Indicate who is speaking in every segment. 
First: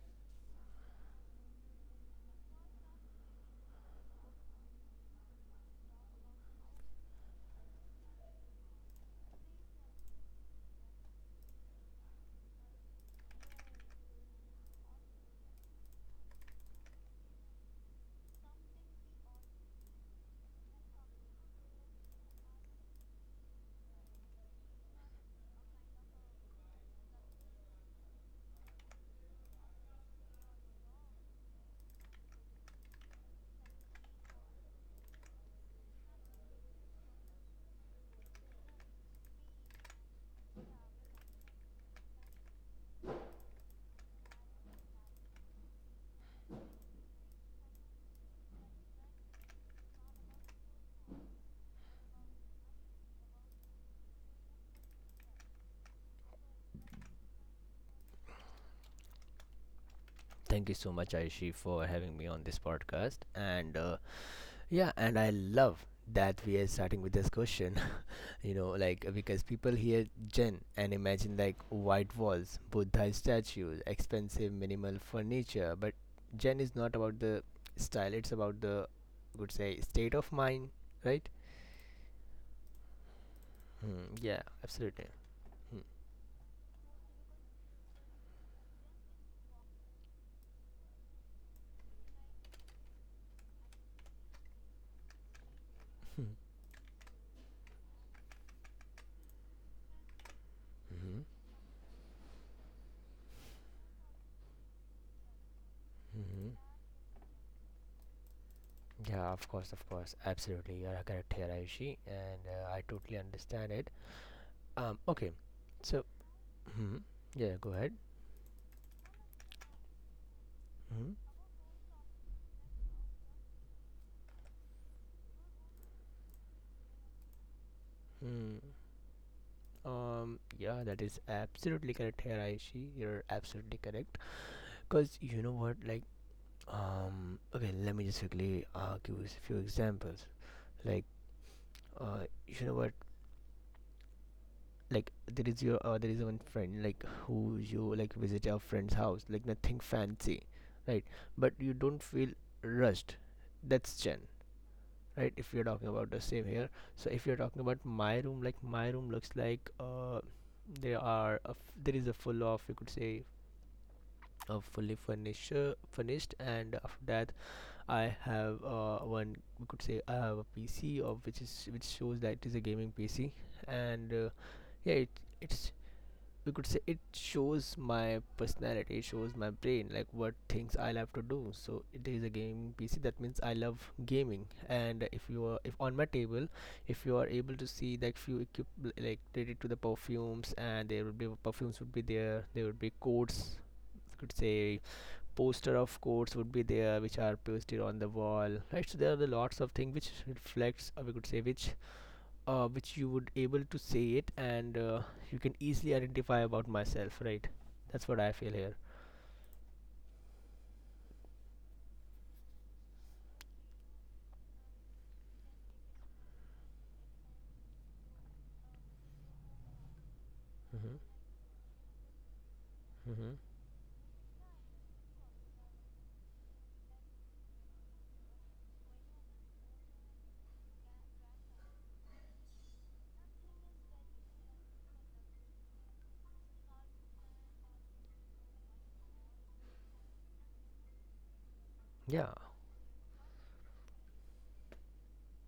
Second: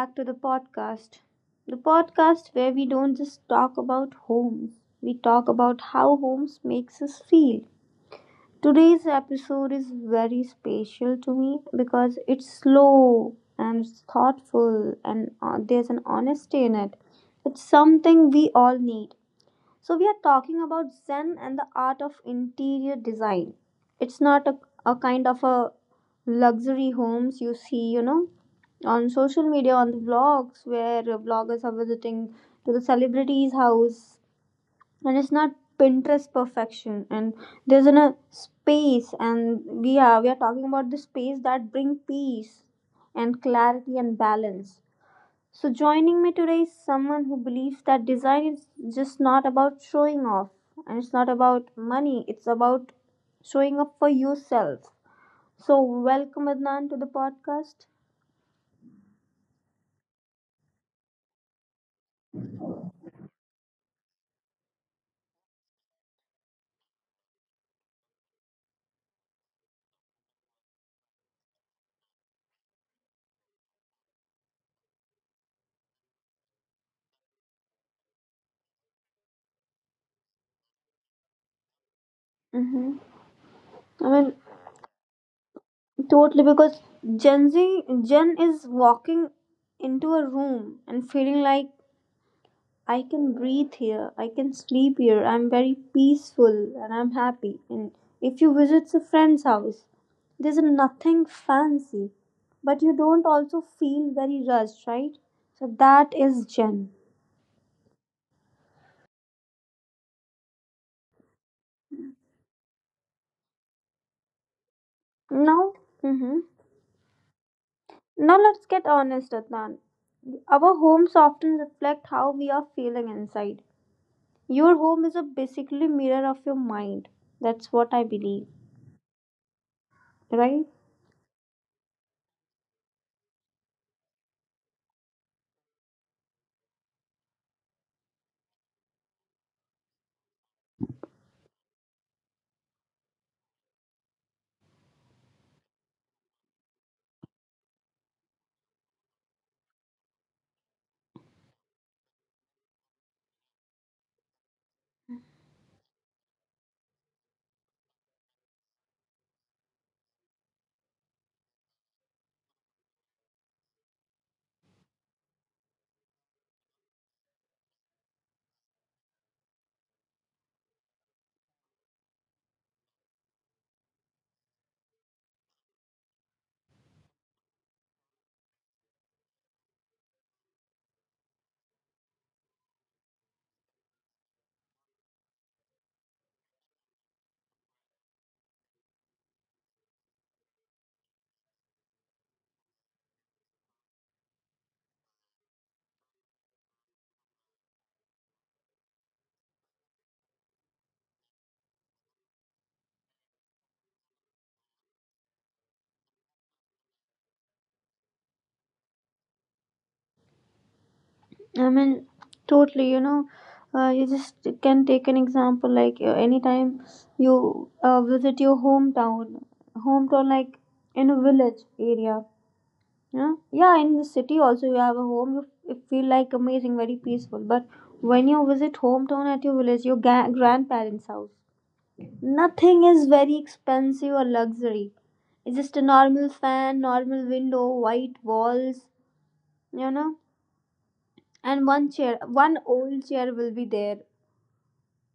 Speaker 1: back to the podcast. The podcast where we don't just talk about homes, we talk about how homes makes us feel. Today's episode is very special to me because it's slow and it's thoughtful, and there's an honesty in it. It's something we all need. So, we are talking about Zen and the art of interior design. It's not a, a kind of a luxury homes you see, you know, on social media, on the vlogs where vloggers are visiting to the celebrities' house, and it's not Pinterest perfection. And there's in a space, and we are talking about the space that bring peace and clarity and balance, so joining me today is someone who believes that design is just not about showing off and it's not about money, it's about showing up for yourself. So, welcome Adnan to the podcast.
Speaker 2: Thank you so much, Aishi, for having me on this podcast. And I love that we are starting with this question. Like, because people hear Zen and imagine like white walls, Buddha statues, expensive minimal furniture. But Zen is not about the style, it's about the, I would say, state of mind, right?
Speaker 1: Hmm.
Speaker 2: Hmm,
Speaker 1: I
Speaker 2: yeah,
Speaker 1: mean,
Speaker 2: absolutely.
Speaker 1: totally, because Gen Z, Gen is walking into a room and feeling like I can breathe here, I can sleep here, I'm very
Speaker 2: Hmm.
Speaker 1: peaceful and I'm happy. And if you visit a friend's house, there's nothing fancy, but you don't also feel very rushed, right? So that
Speaker 2: Hmm.
Speaker 1: is Jen.
Speaker 2: Yeah, of course, of course. Absolutely. You are correct here, Ayushi, and I totally understand it. Okay.
Speaker 1: Now,
Speaker 2: So,
Speaker 1: mm-hmm,
Speaker 2: hmm yeah, go ahead.
Speaker 1: now let's get honest, Adnan. Our
Speaker 2: Hmm.
Speaker 1: homes often reflect how we are feeling inside. Your home is a basically mirror of your mind. That's what I
Speaker 2: Hmm.
Speaker 1: believe,
Speaker 2: Yeah,
Speaker 1: right?
Speaker 2: that is absolutely correct here, Ayushi. You're absolutely correct. Because you know what, like, okay, let me just quickly give you a few examples. Like, you know what, like there is your there is one friend, like, who you like visit your friend's house, like nothing fancy, right? But you don't feel rushed. That's chen, right? If you're talking about the same here. So if you're talking about my room, like my room looks like there there is a full of, you could say, a fully furnished, and after that I have one, we could say, I have a PC, of which is which shows that it is a gaming PC. And yeah, it's, we could say, it shows my personality, it shows my brain, like what things I love to do. So it is a game PC, that means I love gaming. And if you are, if on my table, if you are able to see like few equip, like related to the perfumes, and there would be perfumes would be there, there would be codes, could say, poster of codes would be there, which are posted on the wall, right? So there are the lots of things which reflects, or we could say, which you would able to say it. And you can easily identify about myself, right? That's what I feel here.
Speaker 1: I mean, totally, you know, you just can take an example like anytime you visit your hometown like
Speaker 2: Mm-hmm.
Speaker 1: in a village area,
Speaker 2: Mm-hmm.
Speaker 1: you know, yeah, in the city also you have a home, you feel like amazing, very peaceful. But when you visit hometown at your village, your grandparents' house, nothing is very expensive or luxury. It's just a normal fan, normal window, white walls, you know, and one
Speaker 2: Yeah.
Speaker 1: chair one old chair will be there,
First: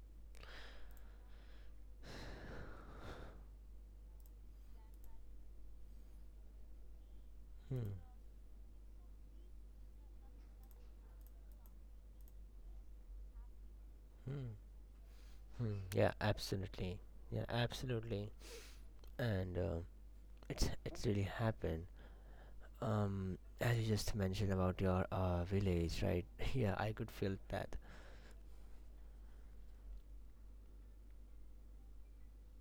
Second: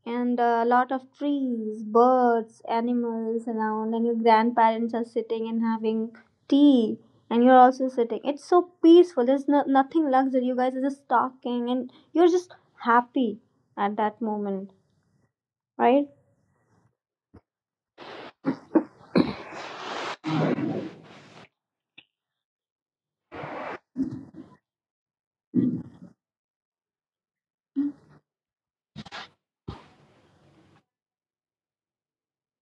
Speaker 1: and a lot of trees, birds, animals around, and your grandparents are sitting and having tea, and you're also
Speaker 2: Mm-hmm.
Speaker 1: sitting. It's so peaceful, there's nothing luxury, you guys are just talking and you're just happy at that
Speaker 2: Hmm.
Speaker 1: moment,
Speaker 2: Hmm.
Speaker 1: right?
Speaker 2: Yeah. Absolutely. Yeah. Absolutely. And it's really happened. As you just mentioned about your village, right? Yeah, I could feel that.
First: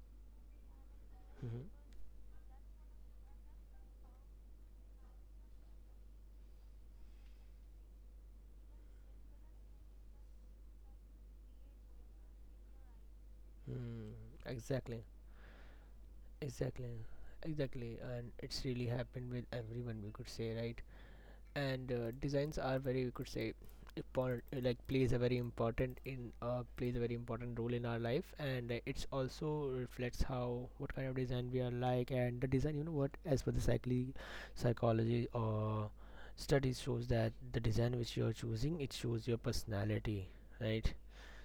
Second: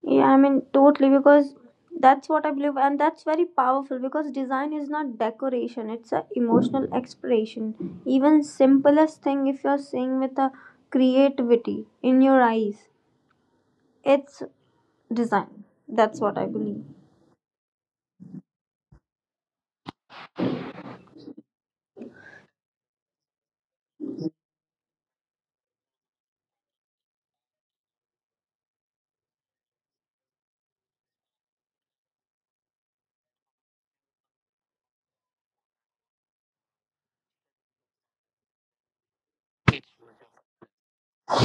Speaker 1: Yeah, I mean, totally, because
Speaker 2: Mm-hmm.
Speaker 1: that's what I believe, and that's very powerful because design is not decoration, it's an emotional expression. Even simplest thing, if you're seeing with a creativity in your eyes,
Speaker 2: Mm,
Speaker 1: it's
Speaker 2: exactly.
Speaker 1: design. That's what I believe.
Speaker 2: Exactly. Exactly. And it's really happened with everyone, we could say, right? And designs are very, we could say, important, like plays a very important in plays a very important role in our life. And it's also reflects how what kind of design we are like. And the design, you know what, as per the psychology or studies shows that the design which you're choosing, it shows your personality, right?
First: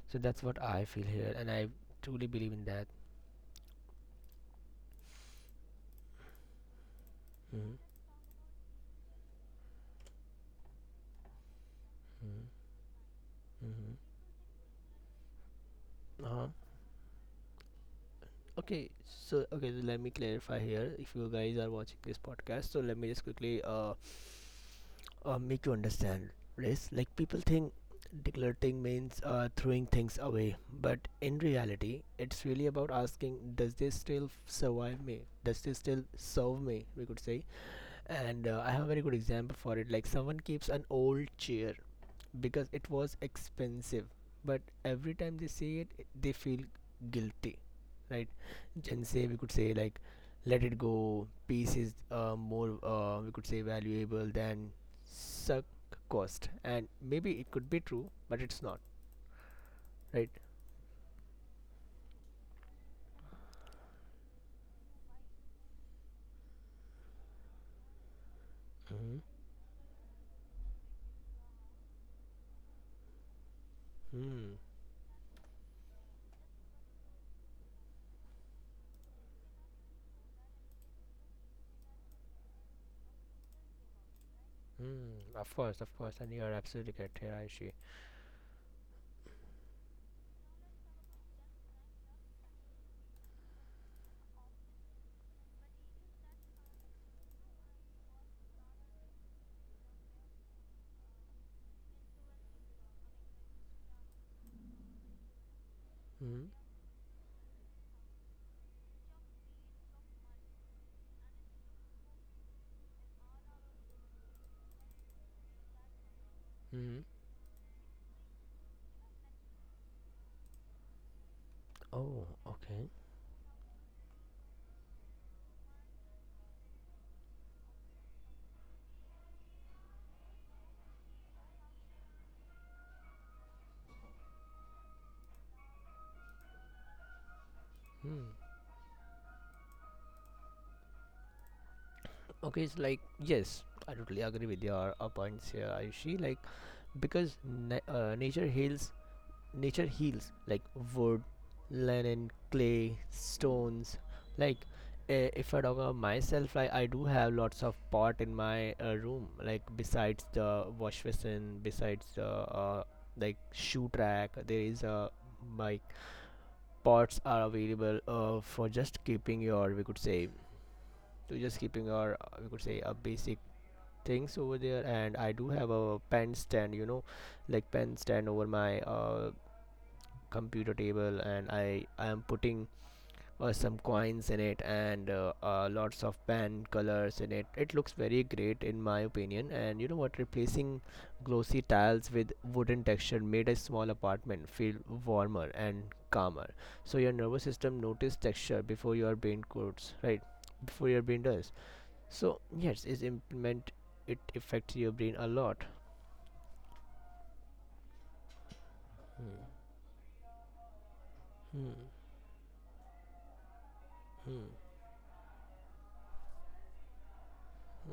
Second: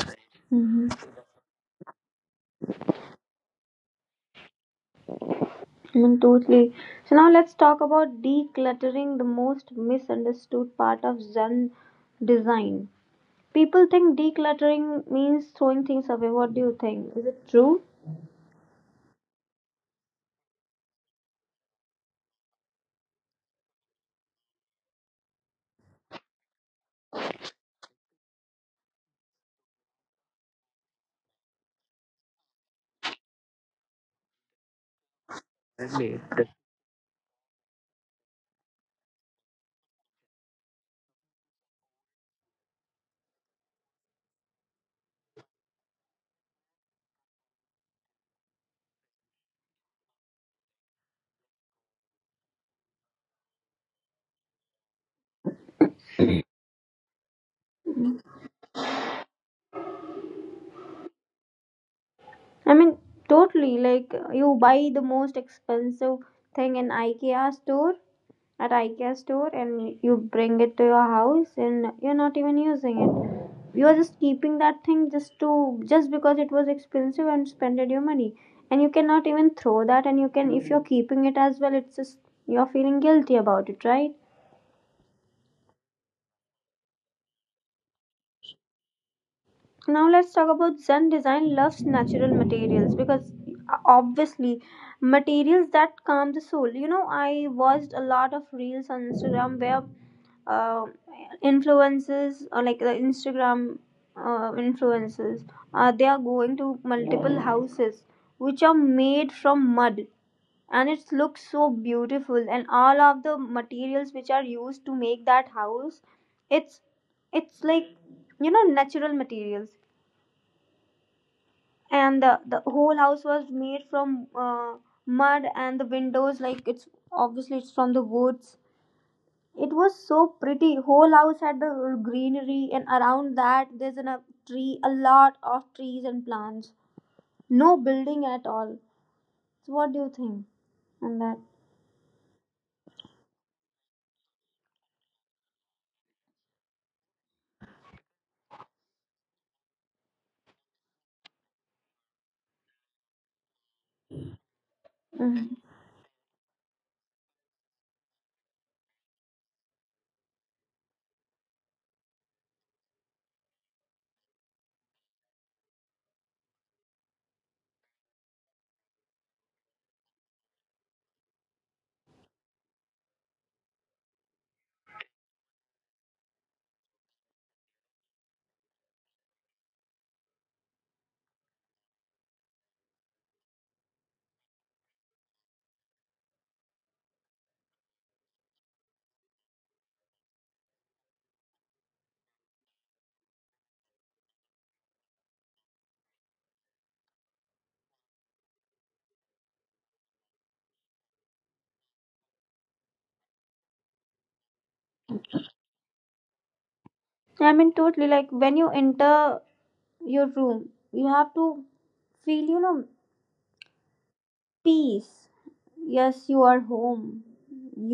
Speaker 2: So that's what I feel
Speaker 1: Mm-hmm.
Speaker 2: here, and I truly believe in that.
Speaker 1: I mean, totally. So now let's
Speaker 2: Mm-hmm.
Speaker 1: talk about decluttering, the most misunderstood part of Zen
Speaker 2: Mm-hmm.
Speaker 1: design. People
Speaker 2: Mm-hmm.
Speaker 1: think decluttering means throwing things away.
Speaker 2: Uh-huh.
Speaker 1: What do you think? Is it true?
Speaker 2: Okay so let me clarify here. If you guys are watching this podcast, so let me just quickly make you understand this. Like people think decluttering means throwing things away, but in reality it's really about asking, does this still serve me, we could say. And I have a very good example for it. Like someone keeps an old chair because it was expensive, but every time they say they feel guilty, right? And say, we could say, like, let it go. Peace is, more, we could say, valuable than suck cost. And maybe it could be true, but it's not, right?
Speaker 1: I mean, totally. Like you buy the most expensive thing in IKEA
Speaker 2: Mm.
Speaker 1: store, and you bring it to your house, and you're not even using it. You are just
Speaker 2: Mm.
Speaker 1: keeping that thing just because it was expensive and spended your money, and you cannot even throw that. And you can, if you're keeping it as well, it's just you're feeling guilty about it, right?
Speaker 2: Mm. Of course, and you are absolutely correct here, Aishi.
Speaker 1: Now let's talk about Zen design loves natural materials because, obviously, materials that calm the soul. You know, I watched a lot of reels on Instagram where, uh, influences or like the Instagram influences, they are
Speaker 2: Mm.
Speaker 1: going to multiple houses which are made from mud, and it looks so beautiful, and all of the materials which are used to make that house, it's
Speaker 2: Mm.
Speaker 1: it's like, you know, natural materials. And
Speaker 2: Oh,
Speaker 1: the
Speaker 2: okay.
Speaker 1: whole house was made from mud, and the windows, like it's obviously it's from the woods. It was so pretty, whole house had the greenery, and around that there's a tree, a lot of trees and plants, no building
Speaker 2: Mm.
Speaker 1: at all. So what do you think on that?
Speaker 2: Okay, it's like, yes, I totally agree with your points here, Ayushi. Like, because nature heals, like wood, linen, clay, stones. Like, if
Speaker 1: Mhm.
Speaker 2: I talk about myself, like I do have lots of pot in my room. Like besides the wash basin, besides the like shoe rack, there is a, like, pots are available for just keeping your, we could say, to just keeping your we could say a basic things over there. And I do have a pen stand, you know, like pen stand over my computer table. And I am putting some coins in it, and lots of pen colors in it. It looks very great in my opinion. And you know what, replacing glossy tiles with wooden texture made a small apartment feel warmer and calmer. So your nervous system notices texture before your brain codes, right? Before your brain does. So yes, is implement, it affects your brain a lot.
Speaker 1: I mean, totally. Like when you enter your room you have to
Speaker 2: Hmm.
Speaker 1: feel, you know,
Speaker 2: Hmm.
Speaker 1: peace. Yes, you are home,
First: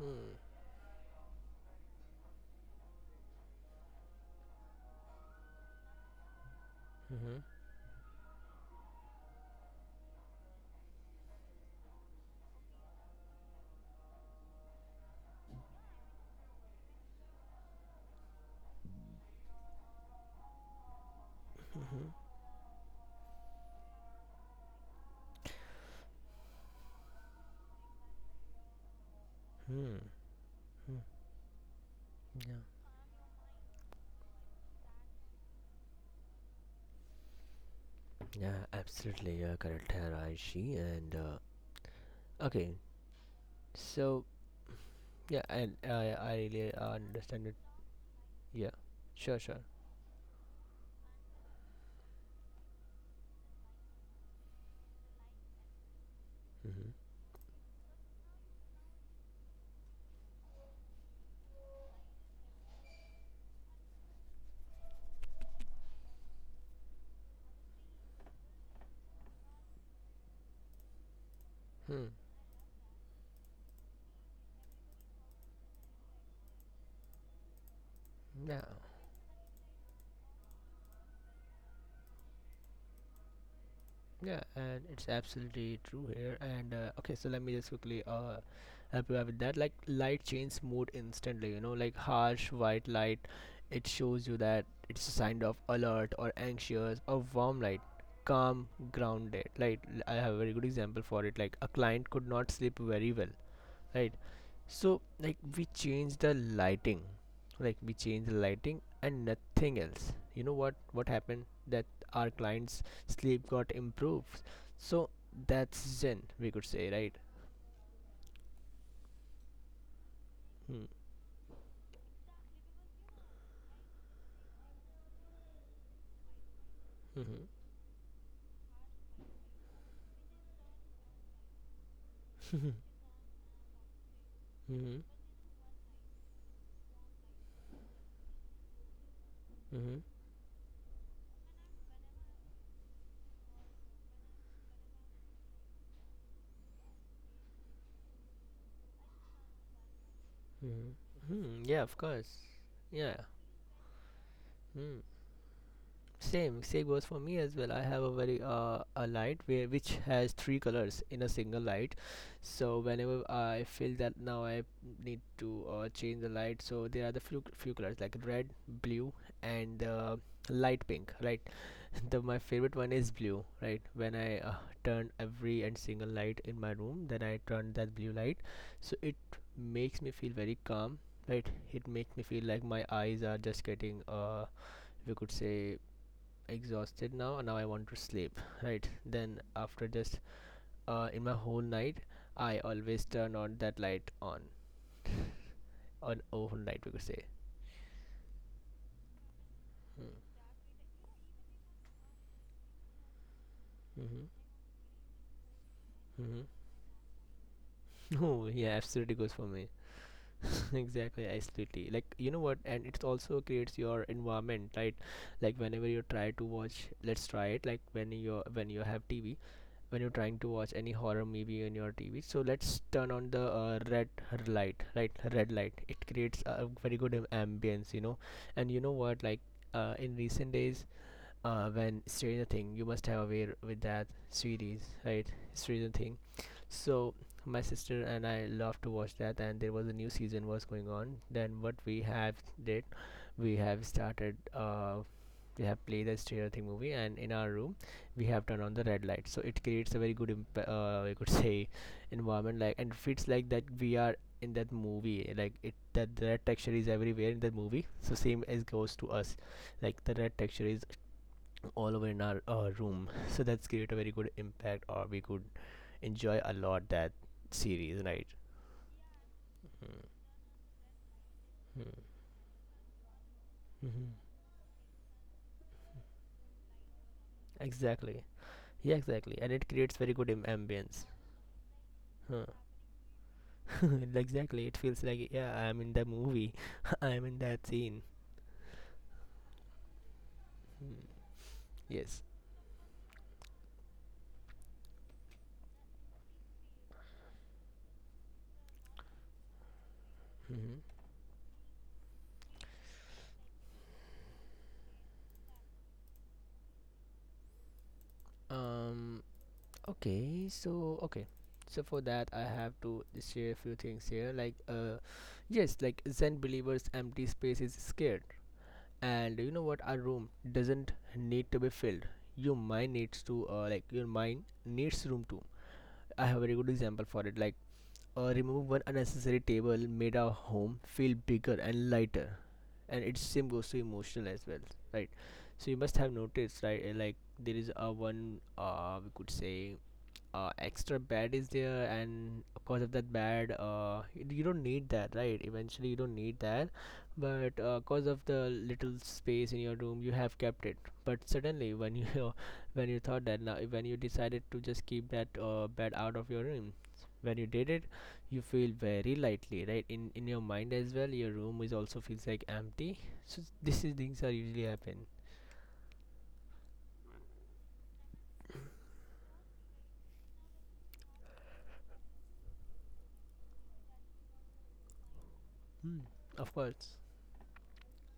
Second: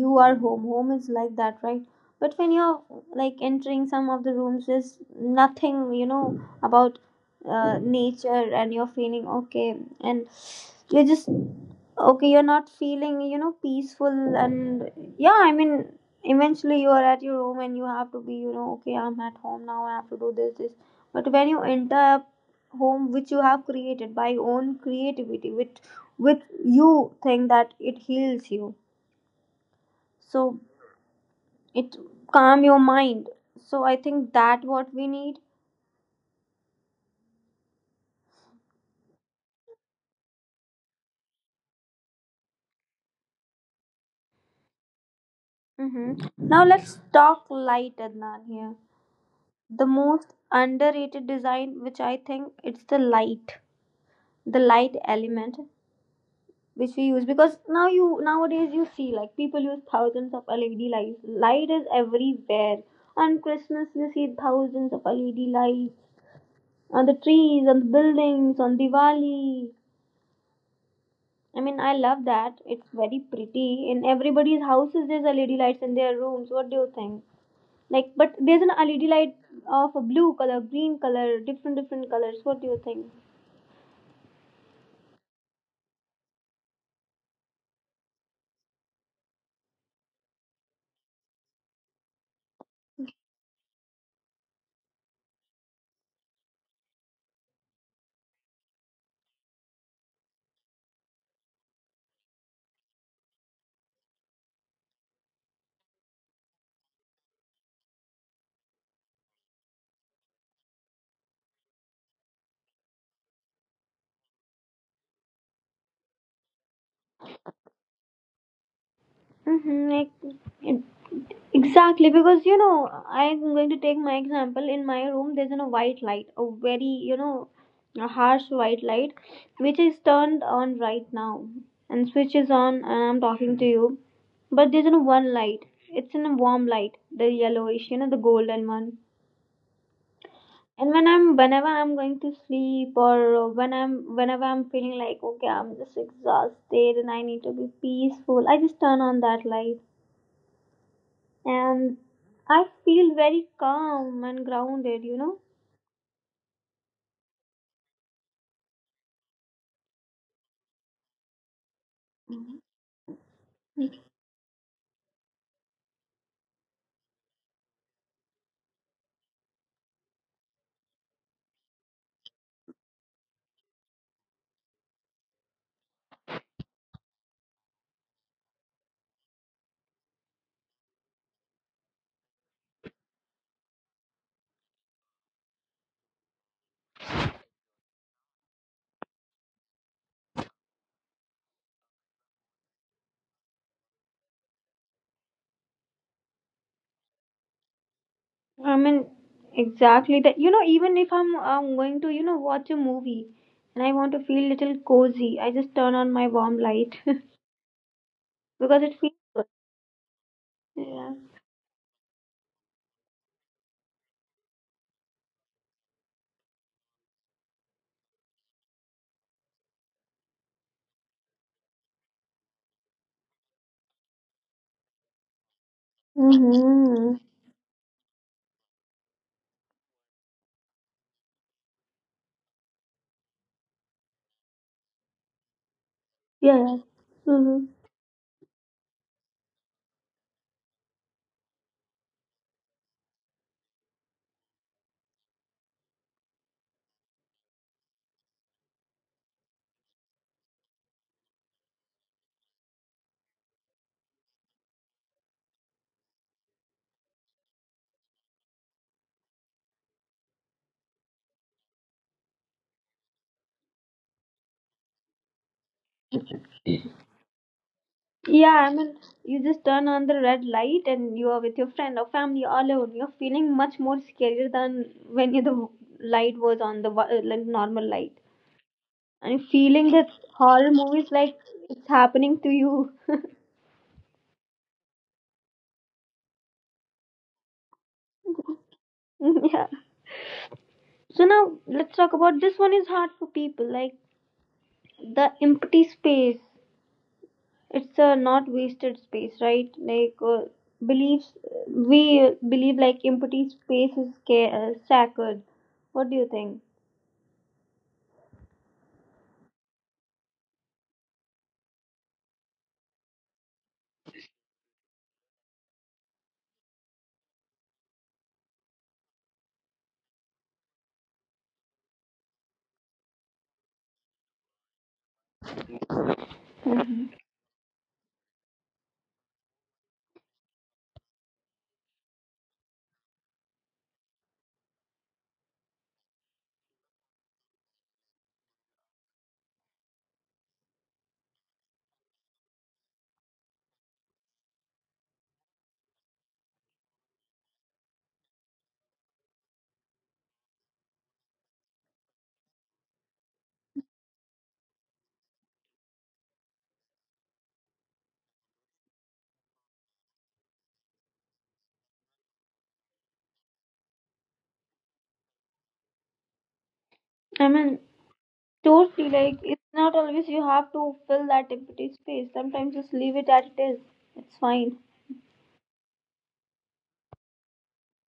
Speaker 1: you are home, home is like that, right? But when you're like entering some of the rooms, there's nothing, you know, about
Speaker 2: Hmm.
Speaker 1: nature, and you're feeling okay, and you're just okay, you're not feeling, you know, peaceful. And yeah, I mean, eventually you are at your home and you have to be, you know, okay, I'm at home now, I have to do this. But when you enter
Speaker 2: Hmm.
Speaker 1: a home which you have created by your own creativity, with, you think that it heals you,
Speaker 2: Hmm.
Speaker 1: so
Speaker 2: Hmm.
Speaker 1: it
Speaker 2: Yeah.
Speaker 1: calm your mind. So I think that what we need.
Speaker 2: Yeah. Absolutely. You're correct, Raishi. And okay. So yeah, I I,
Speaker 1: Hmm.
Speaker 2: I
Speaker 1: Now
Speaker 2: really
Speaker 1: let's talk
Speaker 2: understand it.
Speaker 1: light, Adnan,
Speaker 2: Yeah.
Speaker 1: here,
Speaker 2: Sure. Sure.
Speaker 1: the most underrated design, which I think it's the light, the light element
Speaker 2: Mm-hmm.
Speaker 1: which we use, because now, you nowadays you see like people use thousands of LED lights, light is everywhere. On Christmas you see thousands of LED lights on the trees, on the buildings, on Diwali. I mean, I
Speaker 2: Hmm.
Speaker 1: love that. It's very pretty. In everybody's houses, there's LED lights in their rooms. What do you think? Like, but
Speaker 2: Yeah.
Speaker 1: there's an LED light of a blue color, green color, different different colors. What do you think?
Speaker 2: Yeah, and it's absolutely true here. And okay, so let me just quickly help you out with that. Like, light changes mood instantly. You know, like harsh white light, it shows you that it's a sign of alert or anxious. Or warm light, calm, grounded. Like, I have a very good example for it. Like a client could not sleep very well, right? So like we change the lighting, and nothing else. You know what happened that our clients sleep got improved. So that's Zen, we could say, right?
Speaker 1: Mm-hmm. like,
Speaker 2: Hmm.
Speaker 1: it- exactly, because you know, I'm going to take my example. In my room, there's, you know, white light, a very, you
Speaker 2: Mm-hmm.
Speaker 1: know, a harsh white light, which is turned on right now and switch is on, and I'm talking to you. But there's, you
Speaker 2: Mm-hmm.
Speaker 1: know, one light. It's in a warm light, the yellowish, you know, the golden one.
Speaker 2: Mm-hmm.
Speaker 1: And when I'm whenever I'm going to sleep, or when I'm whenever I'm feeling like okay, I'm just exhausted and I need to be peaceful, I just turn on that light,
Speaker 2: Mm-hmm. Hmm. Yeah, of
Speaker 1: and
Speaker 2: course.
Speaker 1: I
Speaker 2: Yeah.
Speaker 1: feel very calm and
Speaker 2: Hmm.
Speaker 1: grounded, you know.
Speaker 2: Same goes for me as well. I have a very a light where which has three colors in a single light. So whenever I feel that now I need to change the light, so there are the few few colors like red, blue, and light pink. Right, the my favorite one is blue. Right, when I turn every and single light in my room, then I turn that blue light, so it makes me feel very calm. Right, it makes me feel like my eyes are just getting, we could say, exhausted. Now I want to sleep. Right, then after just in my whole night I always turn on that light on overnight, we could say.
Speaker 1: I mean, exactly that. You know, even if I'm going to, you know, watch a movie and I want
Speaker 2: Mm-hmm.
Speaker 1: to feel little cozy, I just turn on my
Speaker 2: Mm-hmm.
Speaker 1: warm light
Speaker 2: Oh yeah,
Speaker 1: because it
Speaker 2: absolutely
Speaker 1: feels
Speaker 2: goes for
Speaker 1: good.
Speaker 2: me.
Speaker 1: Yeah.
Speaker 2: Exactly, absolutely. Like, you know what, and it also creates your environment, right? Like whenever you try to watch, let's try it. Like, when you have TV, when you're trying to watch any horror movie on your TV, so let's turn on the red light, right? Red light, it creates a very good
Speaker 1: Mm-hmm.
Speaker 2: ambience, you know. And you know what, like, in recent days, when Stranger Thing. You must have aware with that series, right? Stranger Thing.
Speaker 1: Yeah.
Speaker 2: So my
Speaker 1: Mm-hmm.
Speaker 2: sister and I love to watch that, and there was a new season was going on. Then what we have did, we have started. We have played the Stranger Thing movie, and in our room, we have turned on the red light. So it creates a very good, we could say, environment. Like, and it feels like that we are in that movie. Like it, that the red texture is everywhere in that movie. So same as goes to us, like the red texture is all over in our room. So that's create a very good impact, or we could enjoy a lot that series, right?
Speaker 1: Yeah, I mean, you just turn
Speaker 2: Mm-hmm.
Speaker 1: on the red light and you are with your friend or family all alone, you're feeling much more
Speaker 2: Mm-hmm.
Speaker 1: scarier than when you, the light was on the like normal
Speaker 2: Exactly.
Speaker 1: light.
Speaker 2: Yeah, exactly, and
Speaker 1: And
Speaker 2: it creates
Speaker 1: feeling
Speaker 2: very
Speaker 1: that
Speaker 2: good
Speaker 1: horror
Speaker 2: ambience.
Speaker 1: movies like it's happening
Speaker 2: Huh.
Speaker 1: to you.
Speaker 2: Exactly. It feels like, yeah, I'm in the movie. I'm in that scene.
Speaker 1: Yeah.
Speaker 2: Hmm.
Speaker 1: So now let's talk
Speaker 2: Yes.
Speaker 1: about this, one is hard for people, like the empty space. It's a not wasted space, right? Like,
Speaker 2: Hmm.
Speaker 1: beliefs, we believe like empty space is sacred. What do you think?
Speaker 2: um okay. So, for that I have to share a few things here. Like, yes, like Zen believers empty space is scared. And you know what, our room doesn't need to be filled. Your mind needs to like, your mind needs room too. I have a very good example
Speaker 1: Mhm.
Speaker 2: for it. Like, remove one unnecessary table made our home feel bigger and lighter. And it same goes to emotional as well, right? So you must have noticed, right, like there is a one, we could say, extra bed is there. And because of that bed, you don't need that, right? Eventually you don't need that. But because of the little space in your room, you have kept it. But suddenly when you, when you thought that now, when you decided to just keep that bed out of your room, when you did it, you feel very lightly, right, in your mind as well. Your room is also feels like empty. So this is things are usually happen.
Speaker 1: I mean, totally. Like it's not always you have to fill that empty space. Sometimes just leave it as it is. It's fine.
Speaker 2: Hmm. Of course.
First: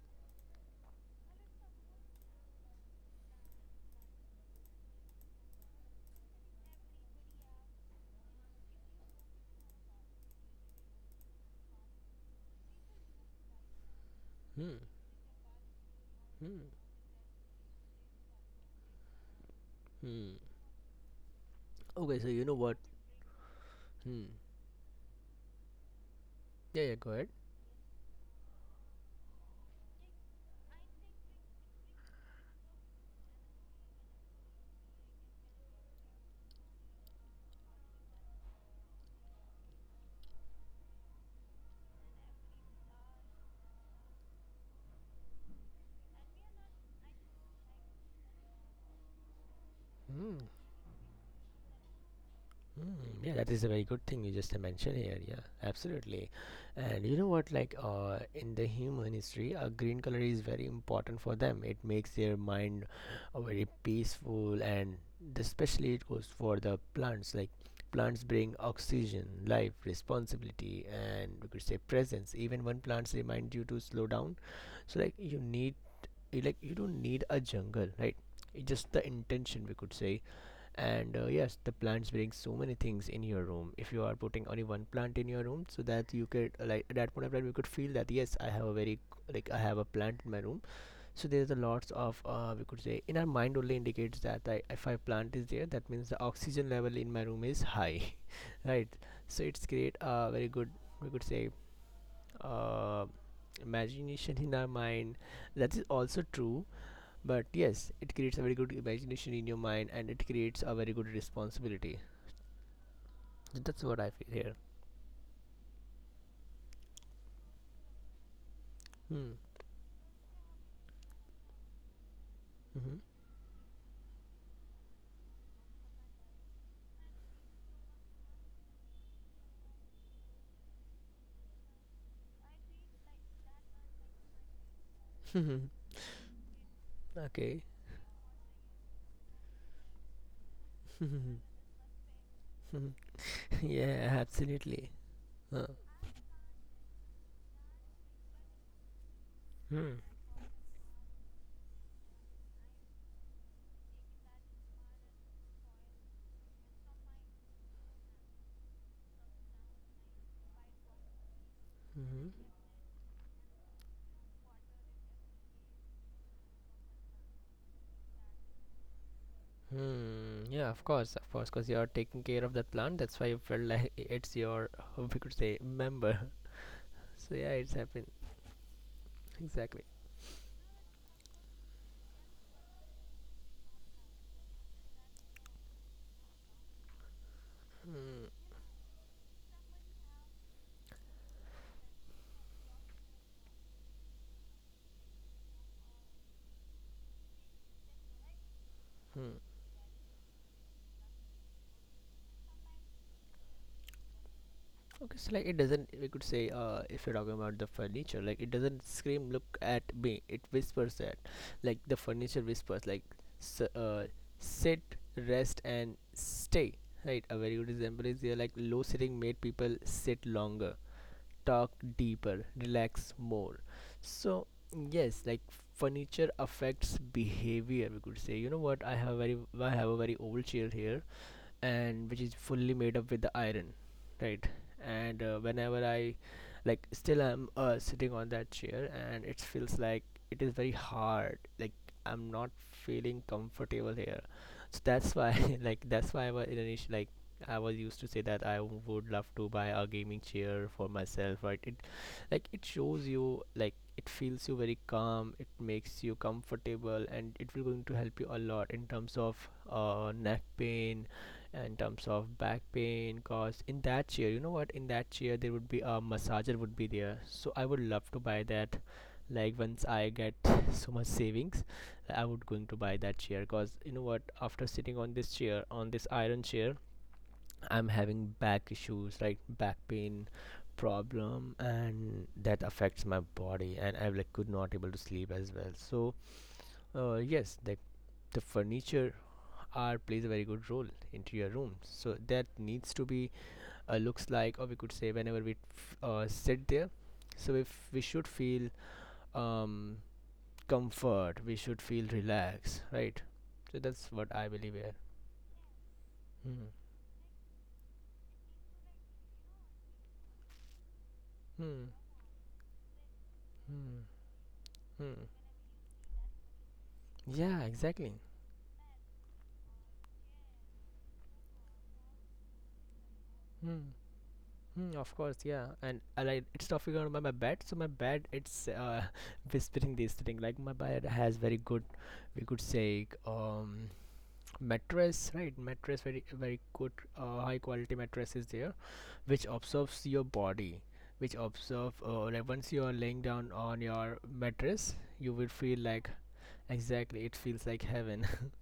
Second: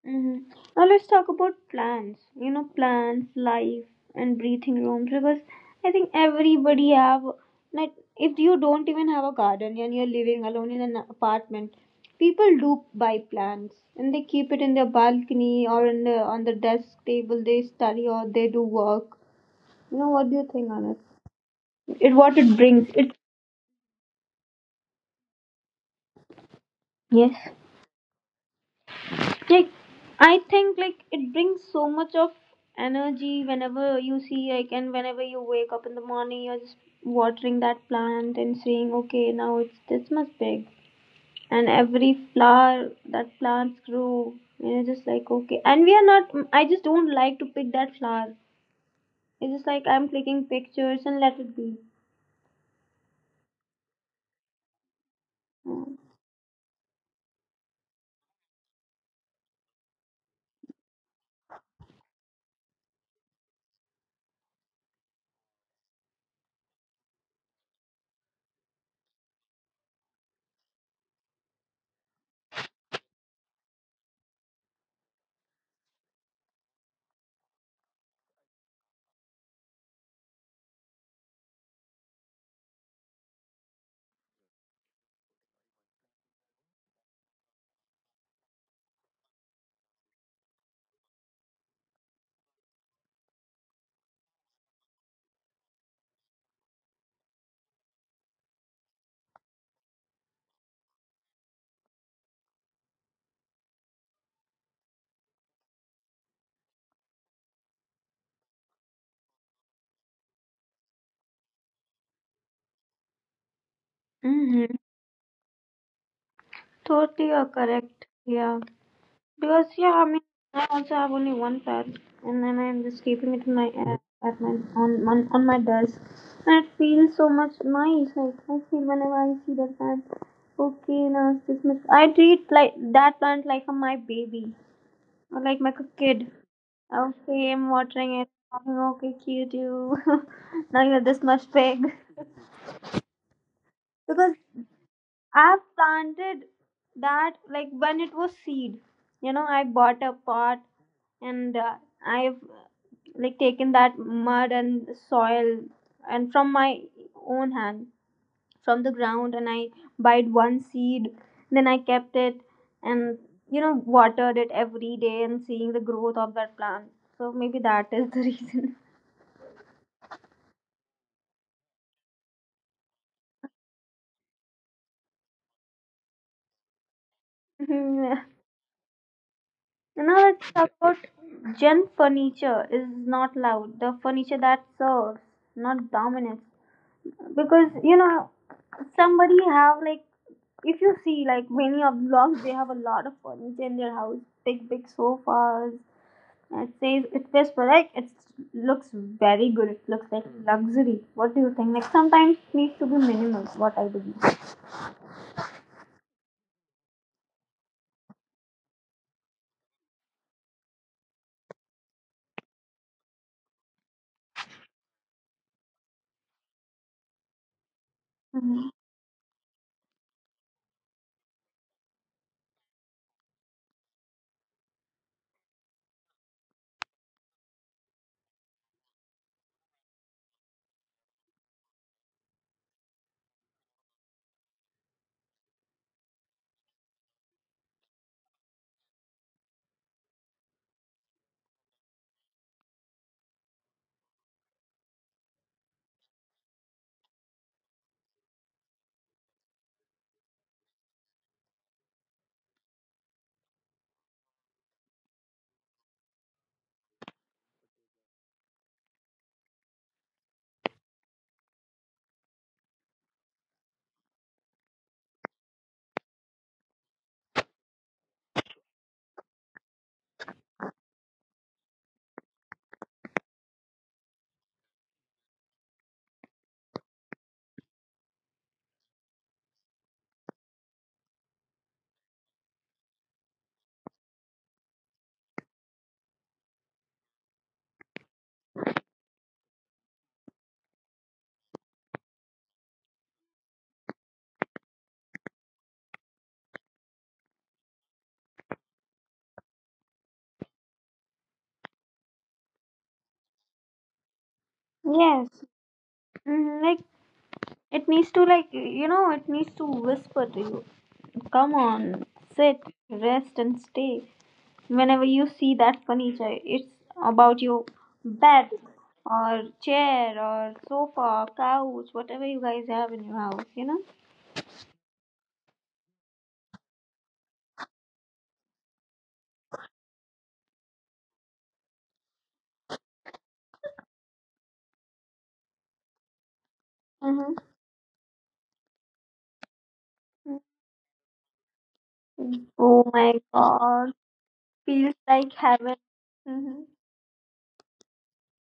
Speaker 1: Hmm. Now let's talk about plants. You know, plants, life, and breathing rooms. Because I think everybody have like, if you don't even have a garden and you're living alone in an apartment, people do buy plants and they keep it in
Speaker 2: Hmm.
Speaker 1: their balcony or in the on the
Speaker 2: Hmm.
Speaker 1: desk table. They study or they do work. You know, what do
Speaker 2: Hmm.
Speaker 1: you think on it? It what
Speaker 2: You know
Speaker 1: it
Speaker 2: what.
Speaker 1: brings. It,
Speaker 2: Hmm. Yeah, yeah, go ahead.
Speaker 1: yes. Like I think like it brings so much of energy, whenever you see like, and whenever you wake up in the morning you're just watering that plant and saying, okay, now it's this much big. And every flower that plants grow, and you're just like, okay, and we are not, I just don't like to pick that flower, it's just like I'm
Speaker 2: Mm,
Speaker 1: clicking pictures and let it be.
Speaker 2: mm, yeah, that is a very good thing you just mentioned here. Yeah, absolutely. And you know what? Like, in the human history, a green color is very important for them. It makes their mind very peaceful, and especially it goes for the plants. Like, plants bring oxygen, life, responsibility, and we could say presence. Even when plants remind you to slow down, so like you need, you like you don't need a jungle, right? It just the intention we could say. And yes, the plants bring so many things in your room. If you are putting only one plant in your room, so that you could like at that point of time you could feel that yes, I have a very like I have a plant in my room. So there's a lots of we could say in our mind only indicates that if I plant is there, that means the oxygen level in my room is high, right? So it's create a very good we could say uh, imagination in our mind. That is also true, but yes, it creates a very good imagination in your mind and it creates a very good responsibility, that's what I feel here.
Speaker 1: Mm-hmm. Totally, you're correct, yeah.
Speaker 2: Hmm.
Speaker 1: Because yeah, I mean, I also have only one pad, and then I'm
Speaker 2: Hmm.
Speaker 1: just keeping it in my, at my, on my desk, and it feels so much nice. Like I feel, whenever I see that plant, okay, now it's this much. I treat like that plant like a, my baby, or like my kid. Okay,
Speaker 2: Okay.
Speaker 1: I'm watering it. Okay, cute you. Now you're this much big.
Speaker 2: Hmm. Yeah,
Speaker 1: Because
Speaker 2: absolutely.
Speaker 1: I
Speaker 2: Huh.
Speaker 1: planted that like when it was seed. You know, I
Speaker 2: Hmm.
Speaker 1: bought a pot and, I've like taken that mud and soil and from my own hand from the ground, and I bought one seed. Then I kept
Speaker 2: Hmm.
Speaker 1: it, and you know, watered it every day and seeing the growth of that plant. So maybe that is the reason.
Speaker 2: Hmm. Yeah, of course, because you're taking care of the plant. That's why you felt like it's your, we could say, member. So yeah, it's happened. Exactly.
Speaker 1: And now let's talk about Gen furniture is not loud. The furniture that serves, not dominates. Because you
Speaker 2: Hmm.
Speaker 1: know, somebody have like, if you see like many of blogs, they have a lot of furniture in their house, big big sofas. And it says, it feels like it looks
Speaker 2: Hmm.
Speaker 1: very good. It looks like luxury. What do you think? Like sometimes needs to be minimal. What I believe.
Speaker 2: Okay, so like it doesn't, we could say, if you're talking about the furniture, like it doesn't scream, look at me. It whispers that, like the furniture whispers, like, s sit, rest, and stay. Right. A very good example is here, like
Speaker 1: Mhm.
Speaker 2: low sitting made people sit longer, talk deeper, relax more. So yes, like furniture affects behavior. We could say, you know what? I have a very old chair here and which is fully made up with the iron, right. And whenever I like still I'm sitting on that chair and it feels like it is very hard, like I'm not feeling comfortable here. So that's why that's why I was initially like I was used to say that I would love to buy a gaming chair for myself, right. It like it shows you like it feels you very calm, it makes you comfortable and it will going to help you a lot in terms of neck pain, in terms of back pain, cause in that chair you know what in that chair there would be a massager would be there, so I would love to buy that like once I get so much savings, I would going to buy that chair cause you know what after sitting on this chair on this iron chair I'm having back issues like back pain problem and that affects my body and I like could not able to sleep as well. So yes, the furniture R plays a very good role into your room, so that needs to be looks like or we could say whenever we sit there, so if we should feel um, comfort, we should feel relaxed, right? So that's what I believe here.
Speaker 1: Yes. Hmm.
Speaker 2: Hmm.
Speaker 1: Like it needs to, like you know, it needs to whisper to you. Come
Speaker 2: Hmm.
Speaker 1: on, sit, rest and
Speaker 2: Hmm.
Speaker 1: stay. Whenever
Speaker 2: Hmm.
Speaker 1: you see that furniture, it's about
Speaker 2: Yeah,
Speaker 1: your
Speaker 2: exactly.
Speaker 1: bed or chair or sofa, couch, whatever you guys have in your house, you
Speaker 2: Hmm.
Speaker 1: know?
Speaker 2: Hmm, of course yeah and I like it's talking about my bed. So my bed it's whispering this thing, like my bed has very good we could say mattress, right. Mattress very good
Speaker 1: Mm-hmm.
Speaker 2: high quality mattress is there, which observes your body, which observe like once you
Speaker 1: Oh
Speaker 2: are laying
Speaker 1: my
Speaker 2: down on
Speaker 1: god.
Speaker 2: your mattress
Speaker 1: Feels
Speaker 2: you
Speaker 1: like
Speaker 2: will feel
Speaker 1: heaven.
Speaker 2: like
Speaker 1: Mm-hmm.
Speaker 2: exactly it feels like heaven.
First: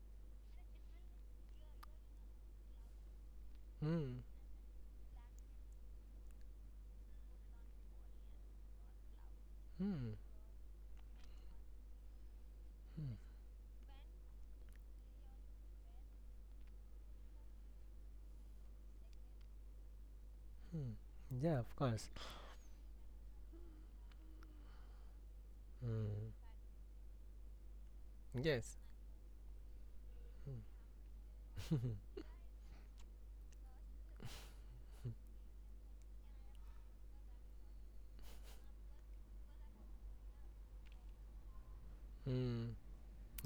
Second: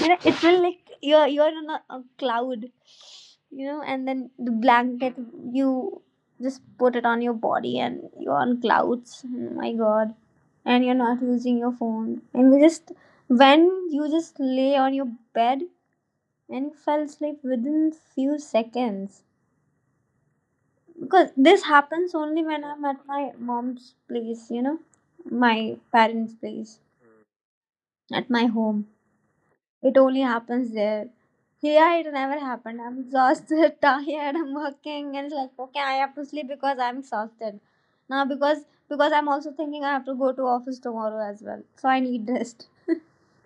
Speaker 1: It felt like you're on a cloud. And
Speaker 2: Hmm.
Speaker 1: then the blanket, you just put it on your body, and you're on clouds. Oh my
Speaker 2: Hmm.
Speaker 1: god. And you're not using your phone, and you just
Speaker 2: Hmm.
Speaker 1: when you just lay on your bed, and you fell asleep within few seconds.
Speaker 2: Mm.
Speaker 1: Because
Speaker 2: Yeah,
Speaker 1: this
Speaker 2: of course.
Speaker 1: happens only when I'm at my mom's place, my
Speaker 2: Hmm.
Speaker 1: parents place, at my
Speaker 2: Yes.
Speaker 1: home. It only happens there. Here it never happened. I'm exhausted, tired, I'm working, and it's like, okay, I have to sleep because I'm exhausted. Now, because I'm also thinking I have to go to office tomorrow as well. So I need rest.
Speaker 2: Hmm.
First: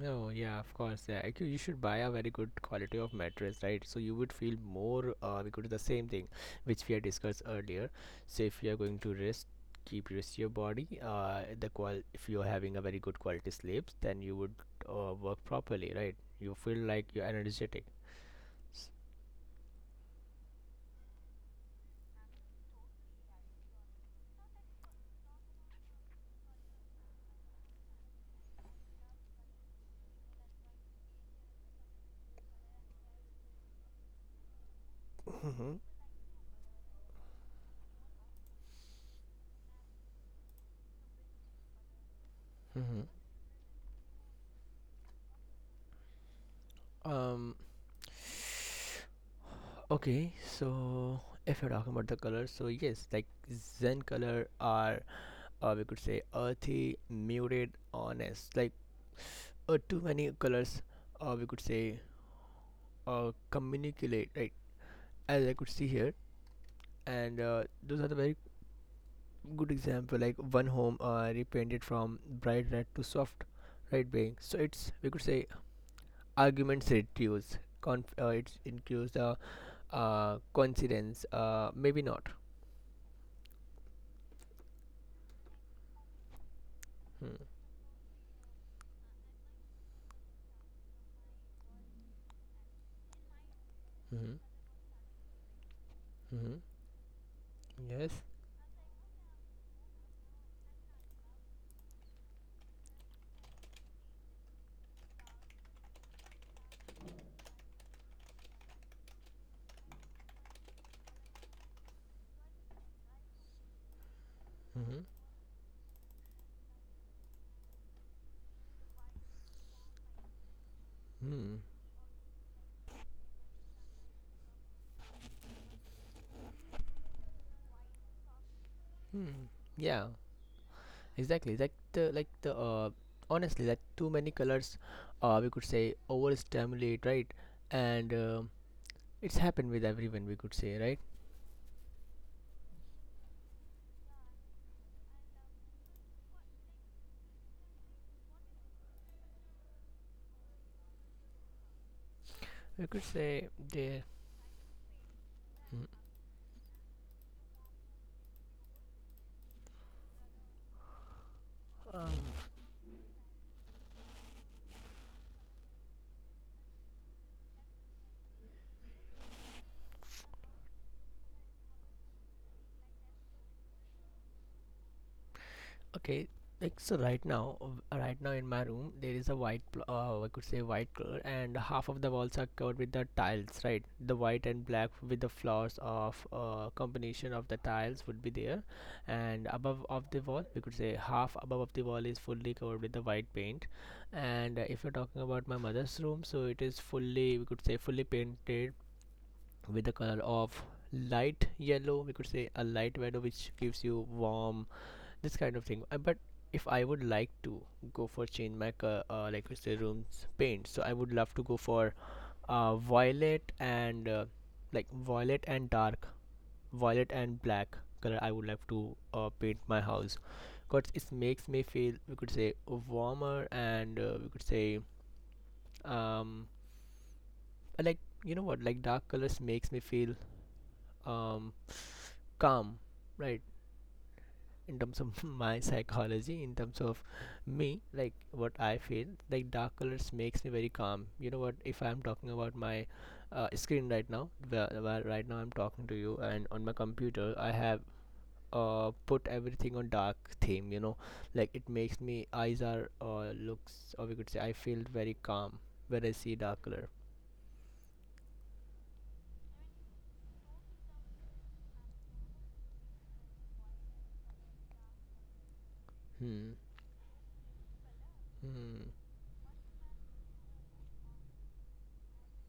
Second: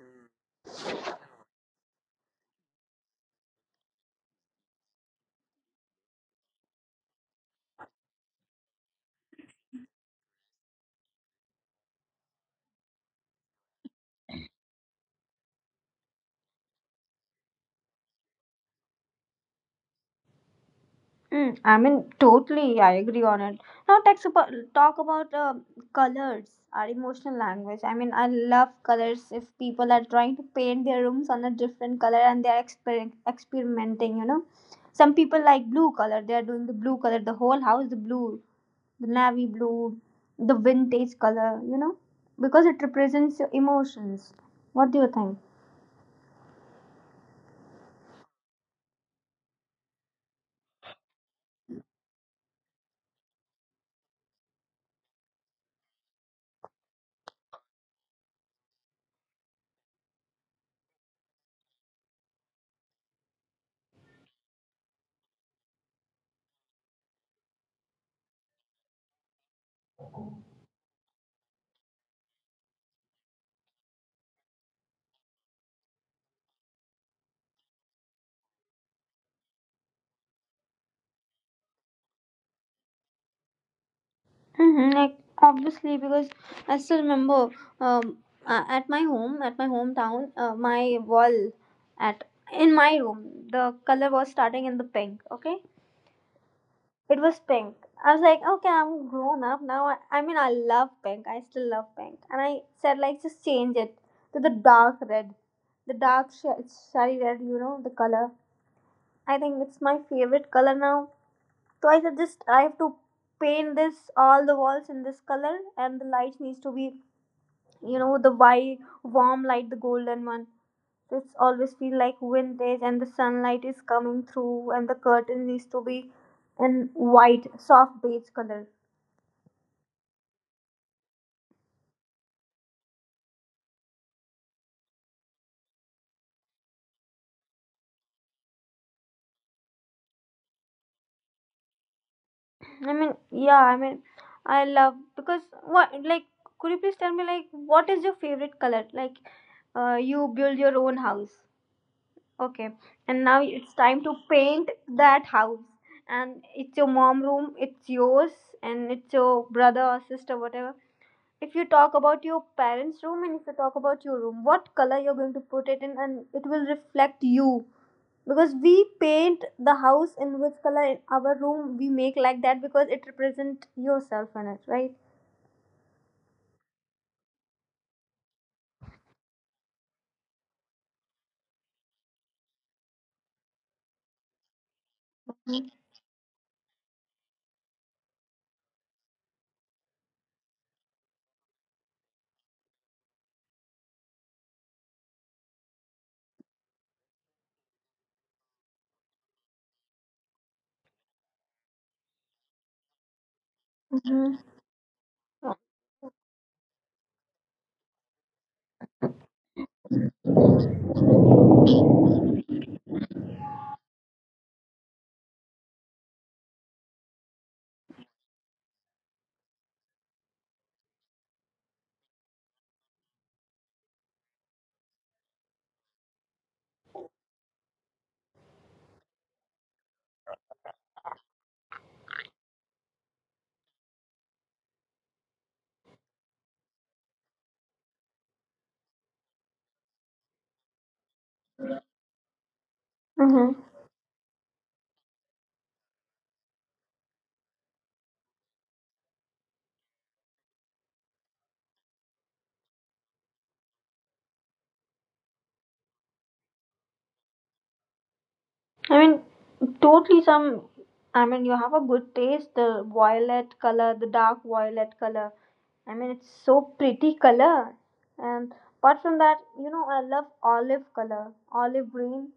Speaker 2: Oh yeah, of course. Yeah, actually, you should buy a very good quality of mattress, right? So you would feel more. Because the same thing, which we had discussed earlier. So if you are going to rest, keep rest your body. The qual if you are having a very good quality sleeps, then you would work properly, right? You feel like you're energetic.
Speaker 1: Mm, I mean, totally, I agree on it. Now, talk about colors, our emotional language. I mean, I love colors if people are trying to paint their rooms on a different color, and they're experimenting. Some people like
Speaker 2: Mm-hmm.
Speaker 1: blue color, they're doing the blue color, the whole house, the blue, the navy blue, the vintage color, because it
Speaker 2: Mm-hmm.
Speaker 1: represents your emotions. What do you think?
Speaker 2: Um. Okay, so if you're talking about the colors, so yes, like Zen color are or we could say earthy, muted, honest, like too many colors, or we could say communicate, right? As I could see here, and those are the very good example. Like one home repainted from bright red to soft red beige. So it's we could say arguments reduce, it's increase the coincidence, maybe not.
Speaker 1: Like obviously, because I still
Speaker 2: Hmm.
Speaker 1: remember um, at my home, at my hometown, my wall at in my room, the color
Speaker 2: Mm-hmm.
Speaker 1: was starting in the pink. Okay,
Speaker 2: Mm-hmm.
Speaker 1: it was pink.
Speaker 2: Yes.
Speaker 1: I was like, okay, I'm grown up now. I mean, I love pink. I still love pink, and I said, like, just change it to the dark red, the dark shiny red. You know the color. I think it's my favorite color now, so I suggest I have to paint this all the walls
Speaker 2: Mm-hmm.
Speaker 1: in this color, and the lights needs to be, the white warm light, the golden one. So it's
Speaker 2: Hmm.
Speaker 1: always feel like vintage, and the sunlight is coming through, and the curtain needs to be in white, soft beige color.
Speaker 2: Hmm. Yeah. Exactly, like the honestly, like too many colors, we could say overstimulate, right? And it's happened with everyone, we could say, right?
Speaker 1: I mean, yeah, I mean, I love because what like could you please tell me like what is your favorite color? Like, you build your own house. Okay,
Speaker 2: We could
Speaker 1: and
Speaker 2: say
Speaker 1: now it's
Speaker 2: they,
Speaker 1: time to paint that house. And it's your mom room, it's yours, and it's your brother or sister, whatever. If you talk
Speaker 2: um,
Speaker 1: about your parents' room, and if you talk about your room, what color you're going to put it in, and it will reflect you. Because we paint the house in which color in our room we make like that, because it represents yourself in it, right?
Speaker 2: okay, right now, right now in my room there is a white, I could say white color, and half of the walls are covered with the tiles, right? The white and black with the flowers of combination of the tiles would be there, and above of the wall we could say half above of the wall is fully covered with the white paint, and if you're talking about my mother's room, so it is fully we could say fully painted with the color of light yellow. We could say a light yellow which gives you
Speaker 1: Mm-hmm.
Speaker 2: warm this kind of thing. But if I would like to go for change my like we say rooms paint, so I would love to go for violet and like violet and dark, violet and black color. I would love to paint my house because it makes me feel we could say warmer and we could say um like you know what like dark colors makes me feel um calm, right, in terms of my psychology in terms of me, like what I feel like dark colors makes me very calm. You know what if I'm talking about my
Speaker 1: Mm-hmm.
Speaker 2: screen right now where right now I'm talking to you and on my computer I have put everything on dark theme, you know, like it makes me eyes are looks or we could say I feel very calm when I see dark color.
Speaker 1: I mean, totally some. I mean, you have a good taste. The violet color, the dark violet color. I mean, it's
Speaker 2: Hmm.
Speaker 1: so pretty color. And
Speaker 2: Hmm.
Speaker 1: apart from that, I love olive color, olive green,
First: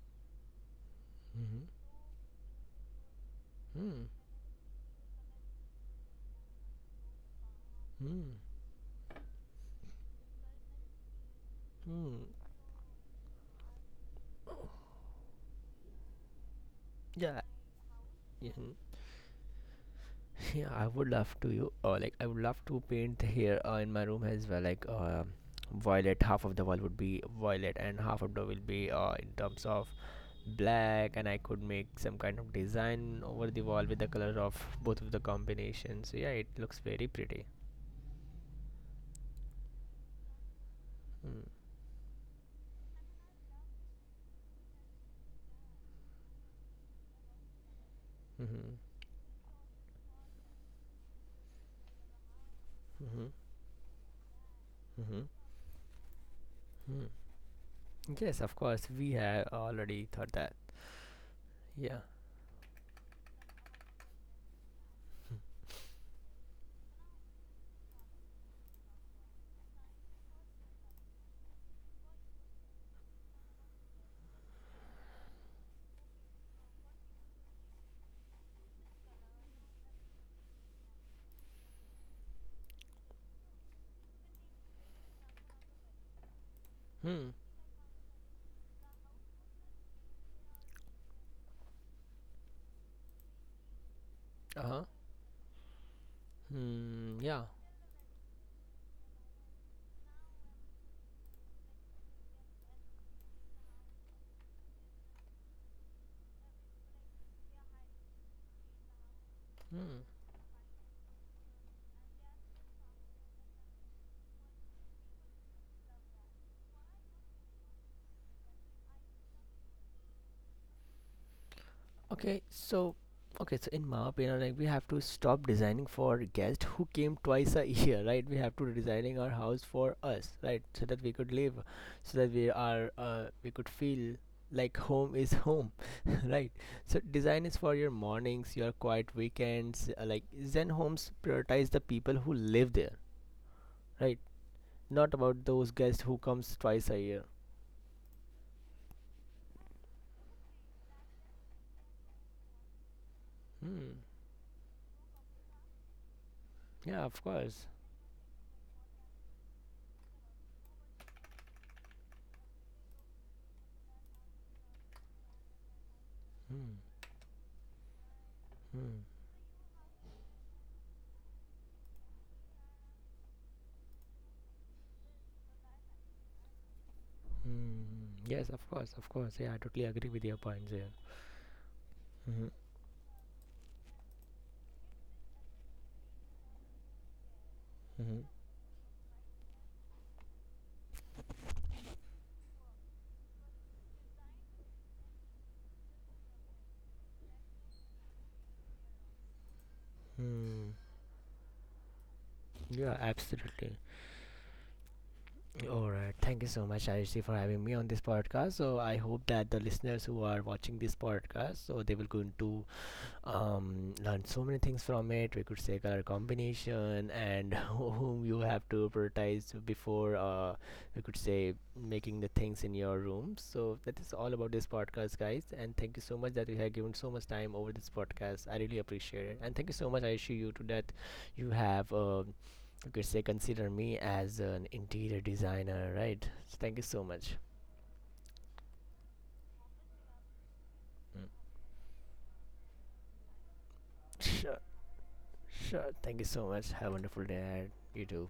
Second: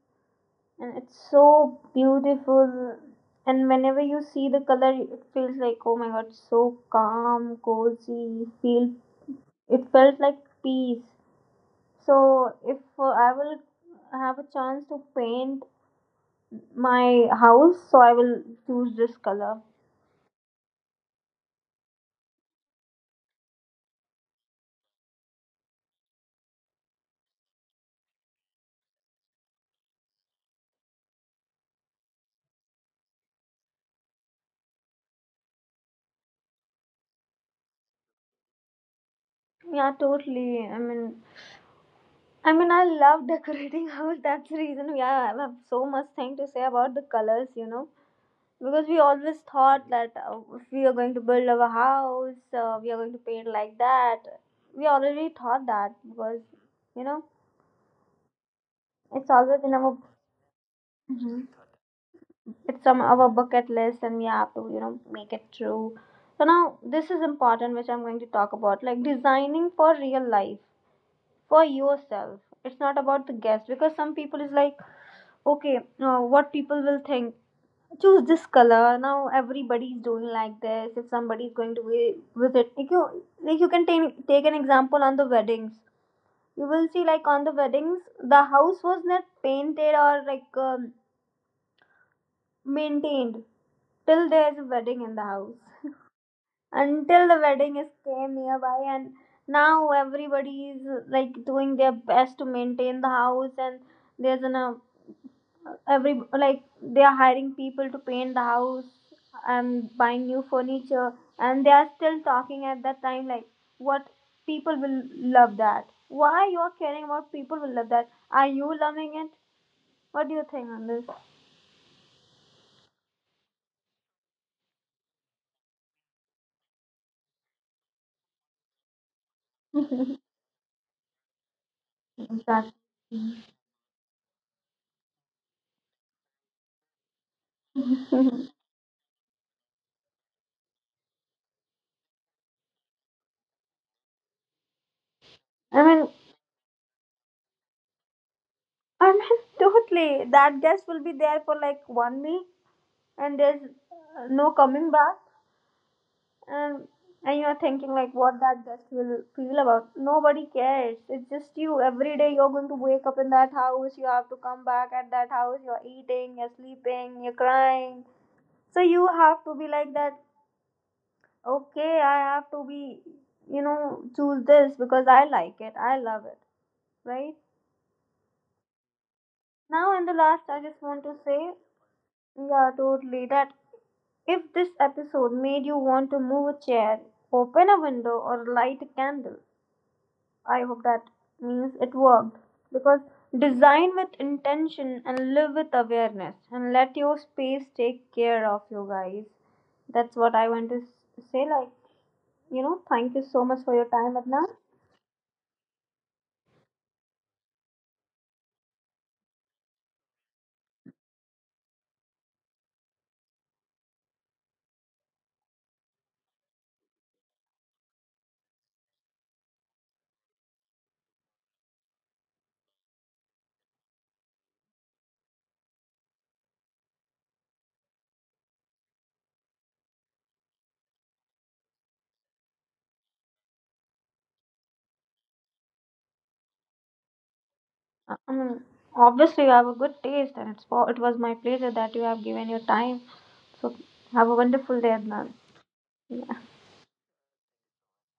Speaker 1: and it's
Speaker 2: Hmm.
Speaker 1: so beautiful. And whenever
Speaker 2: Hmm.
Speaker 1: you see the color, it feels like, oh my god, so calm,
Speaker 2: Hmm,
Speaker 1: cozy. Feel it felt like peace.
Speaker 2: hmm.
Speaker 1: So if I will have a chance to paint my
Speaker 2: Yeah.
Speaker 1: house, so I will
Speaker 2: Hmm.
Speaker 1: choose this color.
Speaker 2: Yeah, I would love to you. Like I would love to paint here in my room as well. Violet, half of the wall would be violet, and half of the will be in terms of black. And I could make some kind of design over the wall with the color of both of the combinations. So yeah, it looks very pretty.
Speaker 1: Yeah, totally. I mean,
Speaker 2: Mm.
Speaker 1: I mean, I love decorating house. That's the reason. Yeah, I have so much thing to say about the colors. You know,
Speaker 2: Mm-hmm.
Speaker 1: because we always thought that if we are going to build our house, we are going to
Speaker 2: Mm-hmm.
Speaker 1: paint like that. We
Speaker 2: Mm-hmm.
Speaker 1: already thought that, because you
Speaker 2: Mm.
Speaker 1: know
Speaker 2: Yes, of course. We
Speaker 1: it's
Speaker 2: have
Speaker 1: always in our.
Speaker 2: already thought that.
Speaker 1: Mhm.
Speaker 2: Yeah.
Speaker 1: It's on our bucket list, and we have to make it true. So now this is important, which I'm going to talk about, like designing for real life. For yourself, it's not about the guest. Because some people is like, okay, what people will think, choose this color. Now everybody's doing like this. If somebody is going to be with it, like you can take an example on the weddings. You will see,
Speaker 2: Hmm.
Speaker 1: like, on the weddings, the house was not painted, or like maintained till there is a
Speaker 2: Uh huh.
Speaker 1: wedding in the house.
Speaker 2: Hmm.
Speaker 1: Until the
Speaker 2: Yeah.
Speaker 1: wedding is came nearby, and now everybody is like doing their best to maintain the house, and there's an every, like, they are hiring people to paint the house and
Speaker 2: Hmm.
Speaker 1: buying new furniture. And they are still talking at that time, like, what people will love, that why you are caring about people will love that, are you loving it? What do you think on
Speaker 2: Okay, so okay, so in my opinion, like we have to stop designing for guests who came twice a year, right? We have to designing our house
Speaker 1: this?
Speaker 2: for us, right? So that we could live, so that we
Speaker 1: Exactly.
Speaker 2: are we could feel like home is home, right? So design is for your mornings, your quiet weekends. Like Zen homes prioritize the people who live there, right? Not about those
Speaker 1: i
Speaker 2: guests
Speaker 1: mean
Speaker 2: who comes twice a year.
Speaker 1: i mean totally that guest will be there for like one week. And there's
Speaker 2: Hmm.
Speaker 1: no coming back, and
Speaker 2: Yeah, of
Speaker 1: and you're
Speaker 2: course.
Speaker 1: thinking like what that guest will feel about, nobody cares. It's just you. Every day you're going to wake up in that house, you have to come back at that house, you're eating, you're
Speaker 2: Hmm.
Speaker 1: sleeping, you're crying. So
Speaker 2: Hmm.
Speaker 1: you have to be like that. Okay, I have to be, choose this because I like it, I love it, right?
Speaker 2: Mm, yes, of course, of course. Yeah, I totally
Speaker 1: Now,
Speaker 2: agree
Speaker 1: in the
Speaker 2: with your
Speaker 1: last, I
Speaker 2: points
Speaker 1: just
Speaker 2: here.
Speaker 1: want to say,
Speaker 2: Hmm.
Speaker 1: yeah, totally, that if this episode made you want to move a chair, open a
Speaker 2: Hmm.
Speaker 1: window, or light a candle, I hope that means it worked. Because design with intention and live with awareness, and let your space take care of you guys. That's what I
Speaker 2: Hmm.
Speaker 1: want to say. Like,
Speaker 2: Yeah,
Speaker 1: thank you so much
Speaker 2: absolutely.
Speaker 1: for your time, Adnan.
Speaker 2: All right. Thank you so much, Ayushi, for having me on this podcast. So I hope that the listeners who are watching this podcast, so they will go into learn so many things from it. We could say color combination and whom you have to prioritize before we could say making the things in your room. So that is all about this podcast, guys. And thank you so much that you have given so much time over this podcast. I really appreciate it. And thank you so much, I assure you to that you have you could say consider me as an interior designer, right? So thank you so much.
Speaker 1: I mean, obviously, you have a good taste, and it was
Speaker 2: Mm.
Speaker 1: my pleasure that you have given your time. So, have a
Speaker 2: Sure,
Speaker 1: wonderful day, Adnan.
Speaker 2: sure. Thank you
Speaker 1: Yeah.
Speaker 2: so much. Have a wonderful day. You too.